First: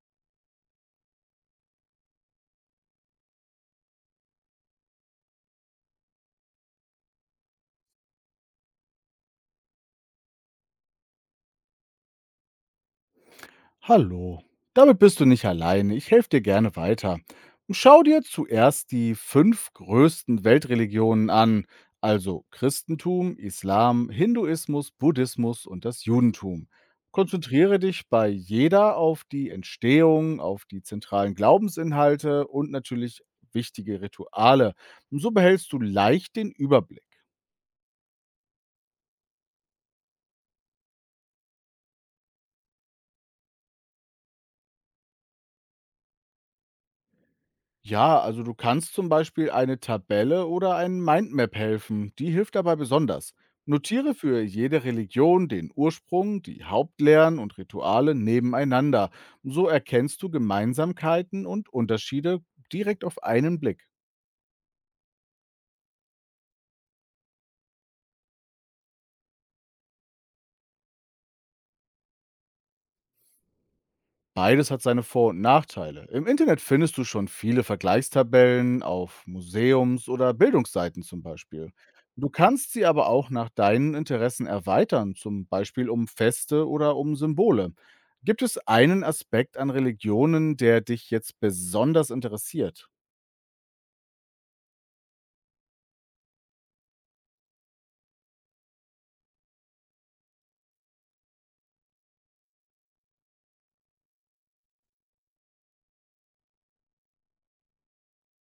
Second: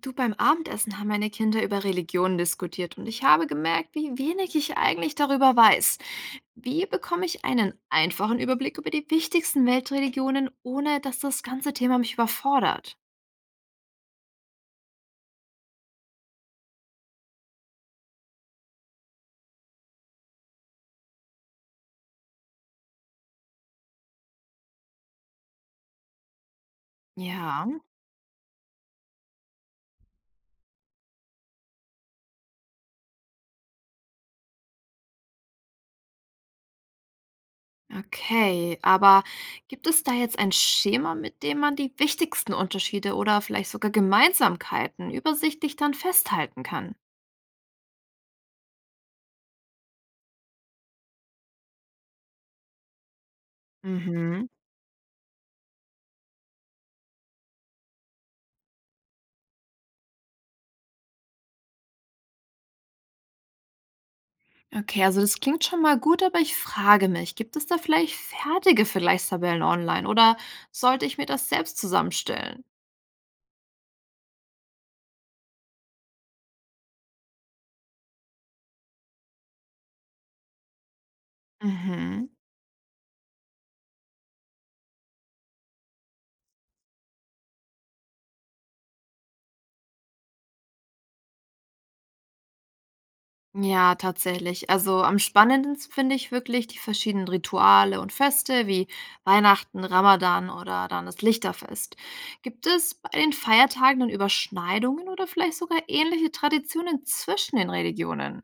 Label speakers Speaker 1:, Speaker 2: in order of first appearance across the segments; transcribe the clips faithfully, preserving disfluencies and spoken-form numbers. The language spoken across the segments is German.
Speaker 1: Du, beim Abendessen haben meine Kinder über Religionen diskutiert und ich habe gemerkt, wie wenig ich eigentlich darüber weiß. Wie bekomme ich einen einfachen Überblick über die wichtigsten Weltreligionen, ohne dass das ganze Thema mich überfordert?
Speaker 2: Hallo, damit bist du nicht alleine. Ich helfe dir gerne weiter. Schau dir zuerst die fünf größten Weltreligionen an, also Christentum, Islam, Hinduismus, Buddhismus und das Judentum.
Speaker 1: Ja,
Speaker 2: Konzentriere dich bei jeder auf die Entstehung, auf die zentralen Glaubensinhalte und natürlich wichtige Rituale. So behältst du leicht den Überblick.
Speaker 1: okay, aber gibt es da jetzt ein Schema, mit dem man die wichtigsten Unterschiede oder vielleicht sogar Gemeinsamkeiten übersichtlich dann festhalten kann?
Speaker 2: Ja, also du kannst zum Beispiel eine Tabelle oder ein Mindmap helfen. Die hilft dabei besonders. Notiere für
Speaker 1: Mhm.
Speaker 2: jede Religion den Ursprung, die Hauptlehren und Rituale nebeneinander. So erkennst du Gemeinsamkeiten und Unterschiede direkt auf einen Blick.
Speaker 1: Okay, also das klingt schon mal gut, aber ich frage mich, gibt es da vielleicht fertige Vergleichstabellen online oder sollte ich mir das selbst zusammenstellen?
Speaker 2: Beides hat seine Vor- und Nachteile. Im Internet findest du schon viele Vergleichstabellen auf Museums- oder Bildungsseiten zum Beispiel.
Speaker 1: Mhm.
Speaker 2: Du kannst sie aber auch nach deinen Interessen erweitern, zum Beispiel um Feste oder um Symbole. Gibt es einen Aspekt an Religionen, der dich jetzt besonders interessiert?
Speaker 1: Ja, tatsächlich. Also am spannendsten finde ich wirklich die verschiedenen Rituale und Feste wie Weihnachten, Ramadan oder dann das Lichterfest. Gibt es bei den Feiertagen dann Überschneidungen oder vielleicht sogar ähnliche Traditionen zwischen den Religionen?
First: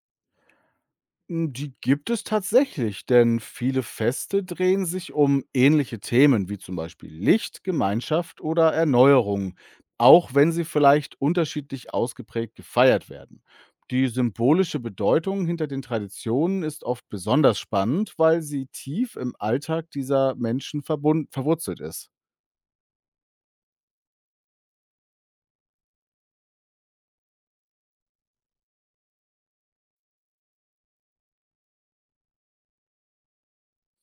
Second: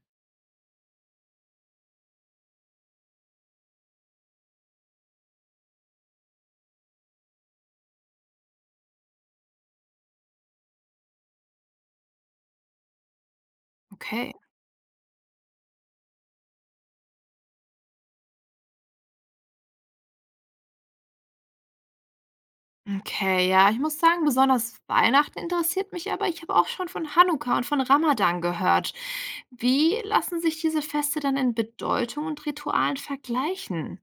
Speaker 2: Hm, die gibt es tatsächlich, denn viele Feste drehen sich um ähnliche Themen wie zum Beispiel Licht, Gemeinschaft oder Erneuerung, auch wenn sie vielleicht unterschiedlich ausgeprägt gefeiert werden. Die
Speaker 1: Okay.
Speaker 2: symbolische Bedeutung hinter den Traditionen ist oft besonders spannend, weil sie tief im Alltag dieser Menschen verbund verwurzelt ist.
Speaker 1: Okay, ja, ich muss sagen, besonders Weihnachten interessiert mich, aber ich habe auch schon von Hanukkah und von Ramadan gehört. Wie lassen sich diese Feste dann in Bedeutung und Ritualen vergleichen?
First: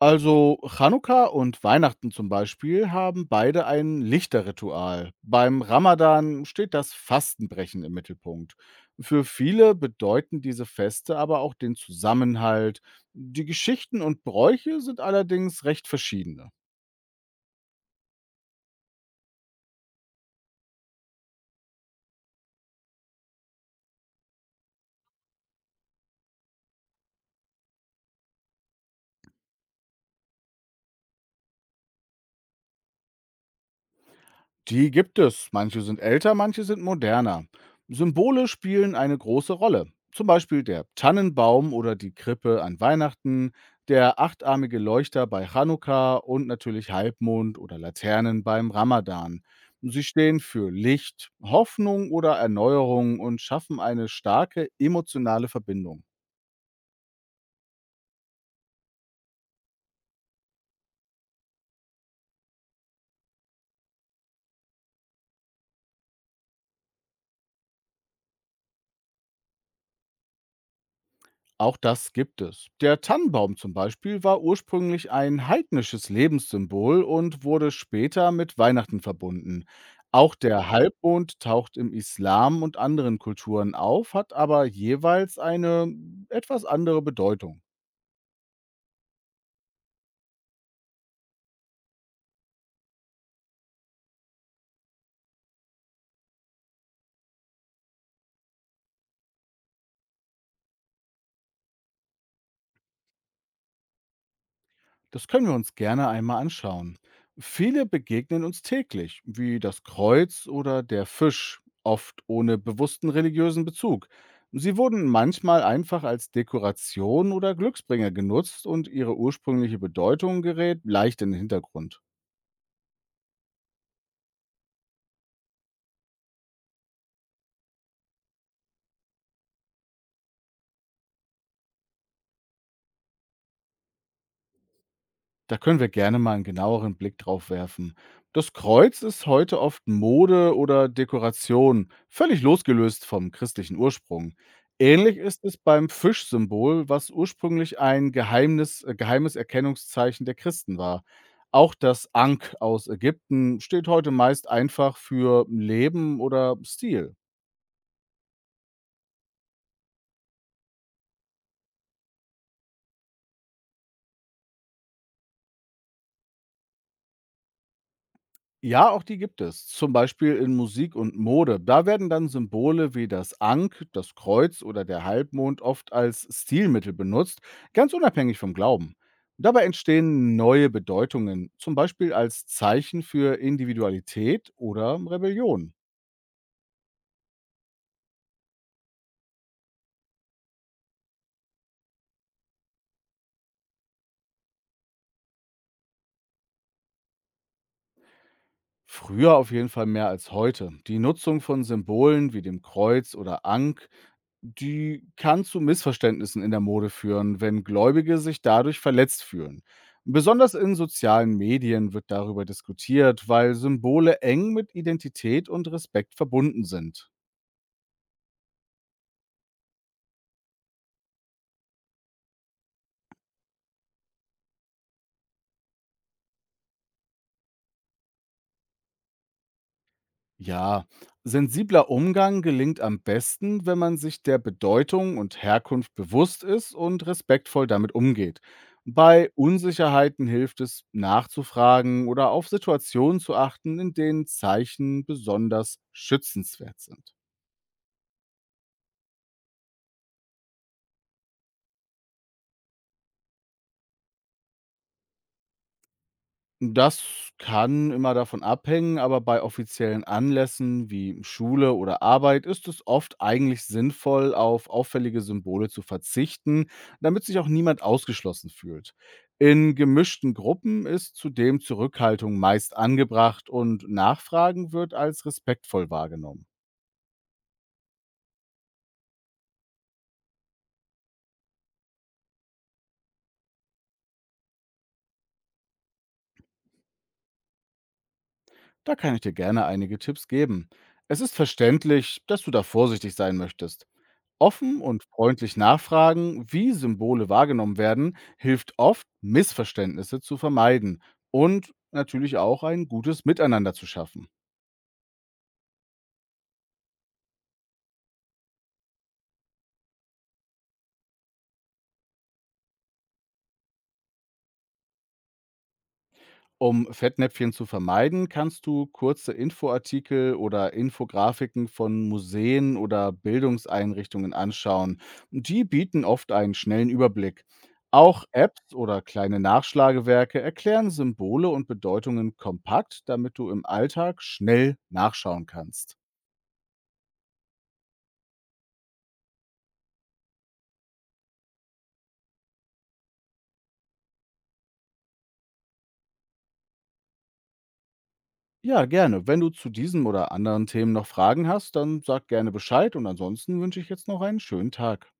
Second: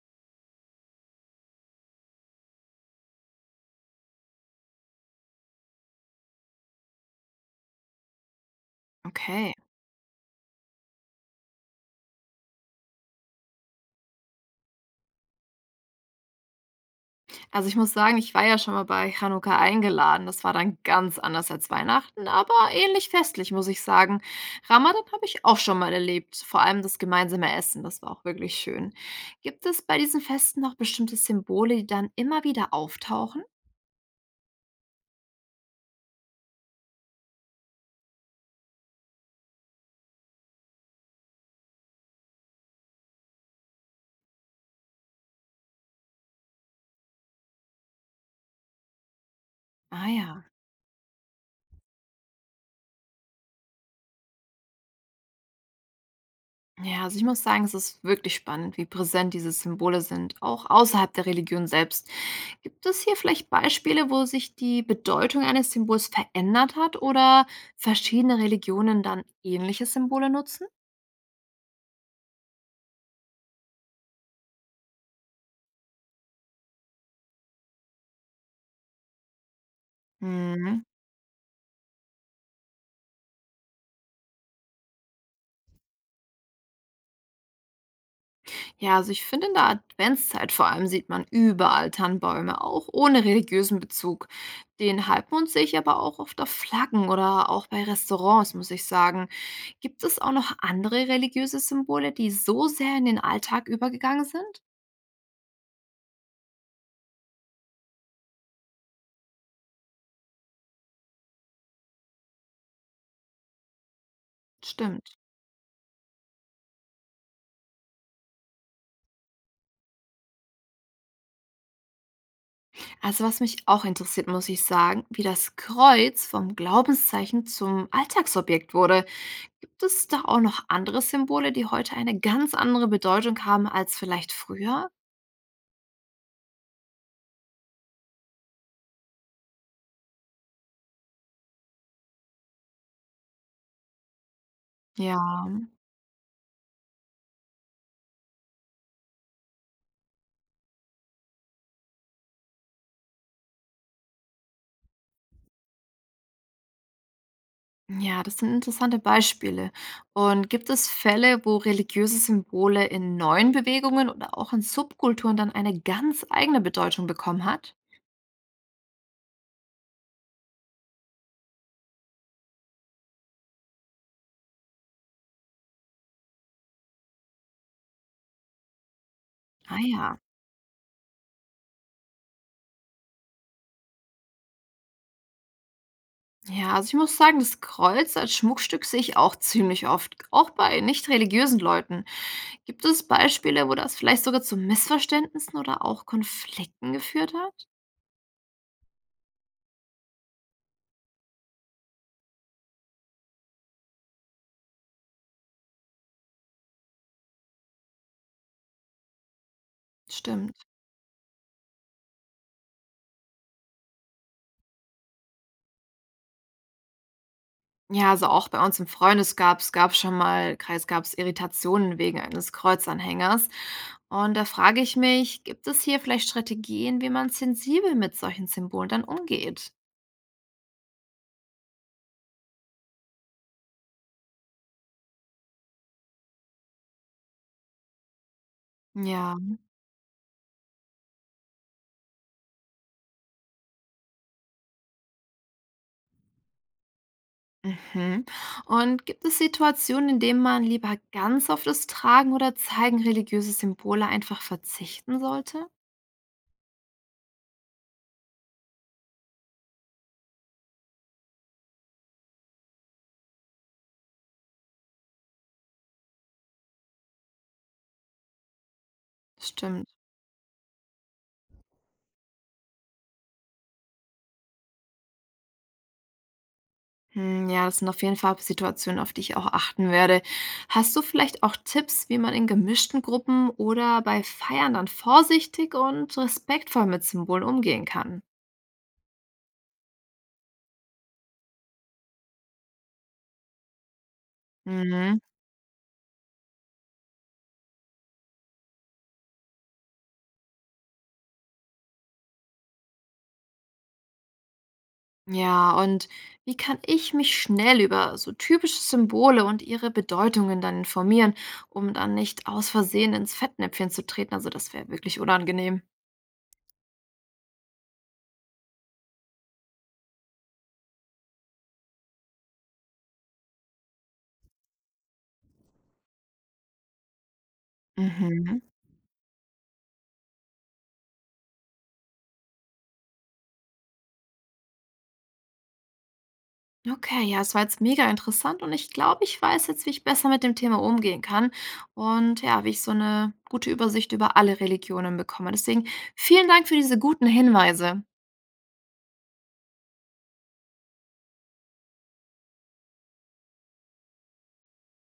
Speaker 2: Also Chanukka und Weihnachten zum Beispiel haben beide ein Lichterritual. Beim Ramadan steht das Fastenbrechen im Mittelpunkt. Für
Speaker 1: Okay.
Speaker 2: viele bedeuten diese Feste aber auch den Zusammenhalt. Die Geschichten und Bräuche sind allerdings recht verschiedene.
Speaker 1: Also ich muss sagen, ich war ja schon mal bei Chanukka eingeladen. Das war dann ganz anders als Weihnachten, aber ähnlich festlich, muss ich sagen. Ramadan habe ich auch schon mal erlebt, vor allem das gemeinsame Essen, das war auch wirklich schön. Gibt es bei diesen Festen noch bestimmte Symbole, die dann immer wieder auftauchen?
Speaker 2: Die gibt es. Manche sind älter, manche sind moderner. Symbole spielen eine große Rolle. Zum Beispiel der Tannenbaum oder die Krippe an Weihnachten, der achtarmige Leuchter bei Chanukka und natürlich Halbmond oder Laternen beim Ramadan. Sie
Speaker 1: Ah
Speaker 2: stehen
Speaker 1: ja.
Speaker 2: für Licht, Hoffnung oder Erneuerung und schaffen eine starke emotionale Verbindung.
Speaker 1: Ja, also ich muss sagen, es ist wirklich spannend, wie präsent diese Symbole sind, auch außerhalb der Religion selbst. Gibt es hier vielleicht Beispiele, wo sich die Bedeutung eines Symbols verändert hat oder verschiedene Religionen dann ähnliche Symbole nutzen?
Speaker 2: Auch das gibt es. Der Tannenbaum zum Beispiel war ursprünglich ein heidnisches Lebenssymbol und wurde später mit Weihnachten verbunden. Auch der Mhm. Halbmond taucht im Islam und anderen Kulturen auf, hat aber jeweils eine etwas andere Bedeutung.
Speaker 1: Ja, also ich finde, in der Adventszeit vor allem sieht man überall Tannenbäume, auch ohne religiösen Bezug. Den Halbmond sehe ich aber auch oft auf Flaggen oder auch bei Restaurants, muss ich sagen. Gibt es auch noch andere religiöse Symbole, die so sehr in den Alltag übergegangen sind?
Speaker 2: Das können wir uns gerne einmal anschauen. Viele begegnen uns täglich, wie das Kreuz oder der Fisch, oft ohne bewussten religiösen Bezug. Sie wurden
Speaker 1: Stimmt.
Speaker 2: manchmal einfach als Dekoration oder Glücksbringer genutzt und ihre ursprüngliche Bedeutung gerät leicht in den Hintergrund.
Speaker 1: Also was mich auch interessiert, muss ich sagen, wie das Kreuz vom Glaubenszeichen zum Alltagsobjekt wurde. Gibt es da auch noch andere Symbole, die heute eine ganz andere Bedeutung haben als vielleicht früher?
Speaker 2: Da können wir gerne mal einen genaueren Blick drauf werfen. Das Kreuz ist heute oft Mode oder Dekoration, völlig losgelöst vom christlichen Ursprung.
Speaker 1: Ja.
Speaker 2: Ähnlich ist es beim Fischsymbol, was ursprünglich ein Geheimnis äh, geheimes Erkennungszeichen der Christen war. Auch das Ankh aus Ägypten steht heute meist einfach für Leben oder Stil.
Speaker 1: Ja, das sind interessante Beispiele. Und gibt es Fälle, wo religiöse Symbole in neuen Bewegungen oder auch in Subkulturen dann eine ganz eigene Bedeutung bekommen hat?
Speaker 2: Ja, auch die gibt es. Zum Beispiel in Musik und Mode. Da werden dann Symbole wie das Ankh, das Kreuz oder der Halbmond oft als Stilmittel benutzt, ganz unabhängig vom Glauben. Dabei
Speaker 1: Ah ja.
Speaker 2: entstehen neue Bedeutungen, zum Beispiel als Zeichen für Individualität oder Rebellion.
Speaker 1: Ja, also ich muss sagen, das Kreuz als Schmuckstück sehe ich auch ziemlich oft, auch bei nicht religiösen Leuten. Gibt es Beispiele, wo das vielleicht sogar zu Missverständnissen oder auch Konflikten geführt hat?
Speaker 2: Früher auf jeden Fall mehr als heute. Die Nutzung von Symbolen wie dem Kreuz oder Ankh die kann zu Missverständnissen in der Mode führen, wenn Gläubige sich dadurch verletzt fühlen. Besonders
Speaker 1: Stimmt.
Speaker 2: in sozialen Medien wird darüber diskutiert, weil Symbole eng mit Identität und Respekt verbunden sind.
Speaker 1: Ja, also auch bei uns im Freundes gab's gab's schon mal Kreis gab's Irritationen wegen eines Kreuzanhängers. Und da frage ich mich, gibt es hier vielleicht Strategien, wie man sensibel mit solchen Symbolen dann umgeht?
Speaker 2: Ja, sensibler Umgang gelingt am besten, wenn man sich der Bedeutung und Herkunft bewusst ist und respektvoll damit umgeht. Bei
Speaker 1: Ja.
Speaker 2: Unsicherheiten hilft es, nachzufragen oder auf Situationen zu achten, in denen Zeichen besonders schützenswert sind.
Speaker 1: Mhm. Und gibt es Situationen, in denen man lieber ganz auf das Tragen oder Zeigen religiöser Symbole einfach verzichten sollte?
Speaker 2: Das kann immer davon abhängen, aber bei offiziellen Anlässen wie Schule oder Arbeit ist es oft eigentlich sinnvoll, auf auffällige Symbole zu verzichten, damit sich auch niemand ausgeschlossen fühlt. In
Speaker 1: Stimmt.
Speaker 2: gemischten Gruppen ist zudem Zurückhaltung meist angebracht und Nachfragen wird als respektvoll wahrgenommen.
Speaker 1: Hm, ja, das sind auf jeden Fall Situationen, auf die ich auch achten werde. Hast du vielleicht auch Tipps, wie man in gemischten Gruppen oder bei Feiern dann vorsichtig und respektvoll mit Symbolen umgehen kann?
Speaker 2: Da kann ich dir gerne einige Tipps geben. Es ist verständlich, dass du da vorsichtig sein möchtest. Offen und
Speaker 1: Mhm.
Speaker 2: freundlich nachfragen, wie Symbole wahrgenommen werden, hilft oft, Missverständnisse zu vermeiden und natürlich auch ein gutes Miteinander zu schaffen.
Speaker 1: Ja, und wie kann ich mich schnell über so typische Symbole und ihre Bedeutungen dann informieren, um dann nicht aus Versehen ins Fettnäpfchen zu treten? Also das wäre wirklich unangenehm.
Speaker 2: Um Fettnäpfchen zu vermeiden, kannst du kurze Infoartikel oder Infografiken von Museen oder Bildungseinrichtungen anschauen. Die bieten oft einen schnellen Überblick. Auch
Speaker 1: Mhm.
Speaker 2: Apps oder kleine Nachschlagewerke erklären Symbole und Bedeutungen kompakt, damit du im Alltag schnell nachschauen kannst.
Speaker 1: Okay, ja, es war jetzt mega interessant und ich glaube, ich weiß jetzt, wie ich besser mit dem Thema umgehen kann und ja, wie ich so eine gute Übersicht über alle Religionen bekomme. Deswegen vielen Dank für diese guten Hinweise.
Speaker 2: Ja, gerne. Wenn du zu diesem oder anderen Themen noch Fragen hast, dann sag gerne Bescheid und ansonsten wünsche ich jetzt noch einen schönen Tag.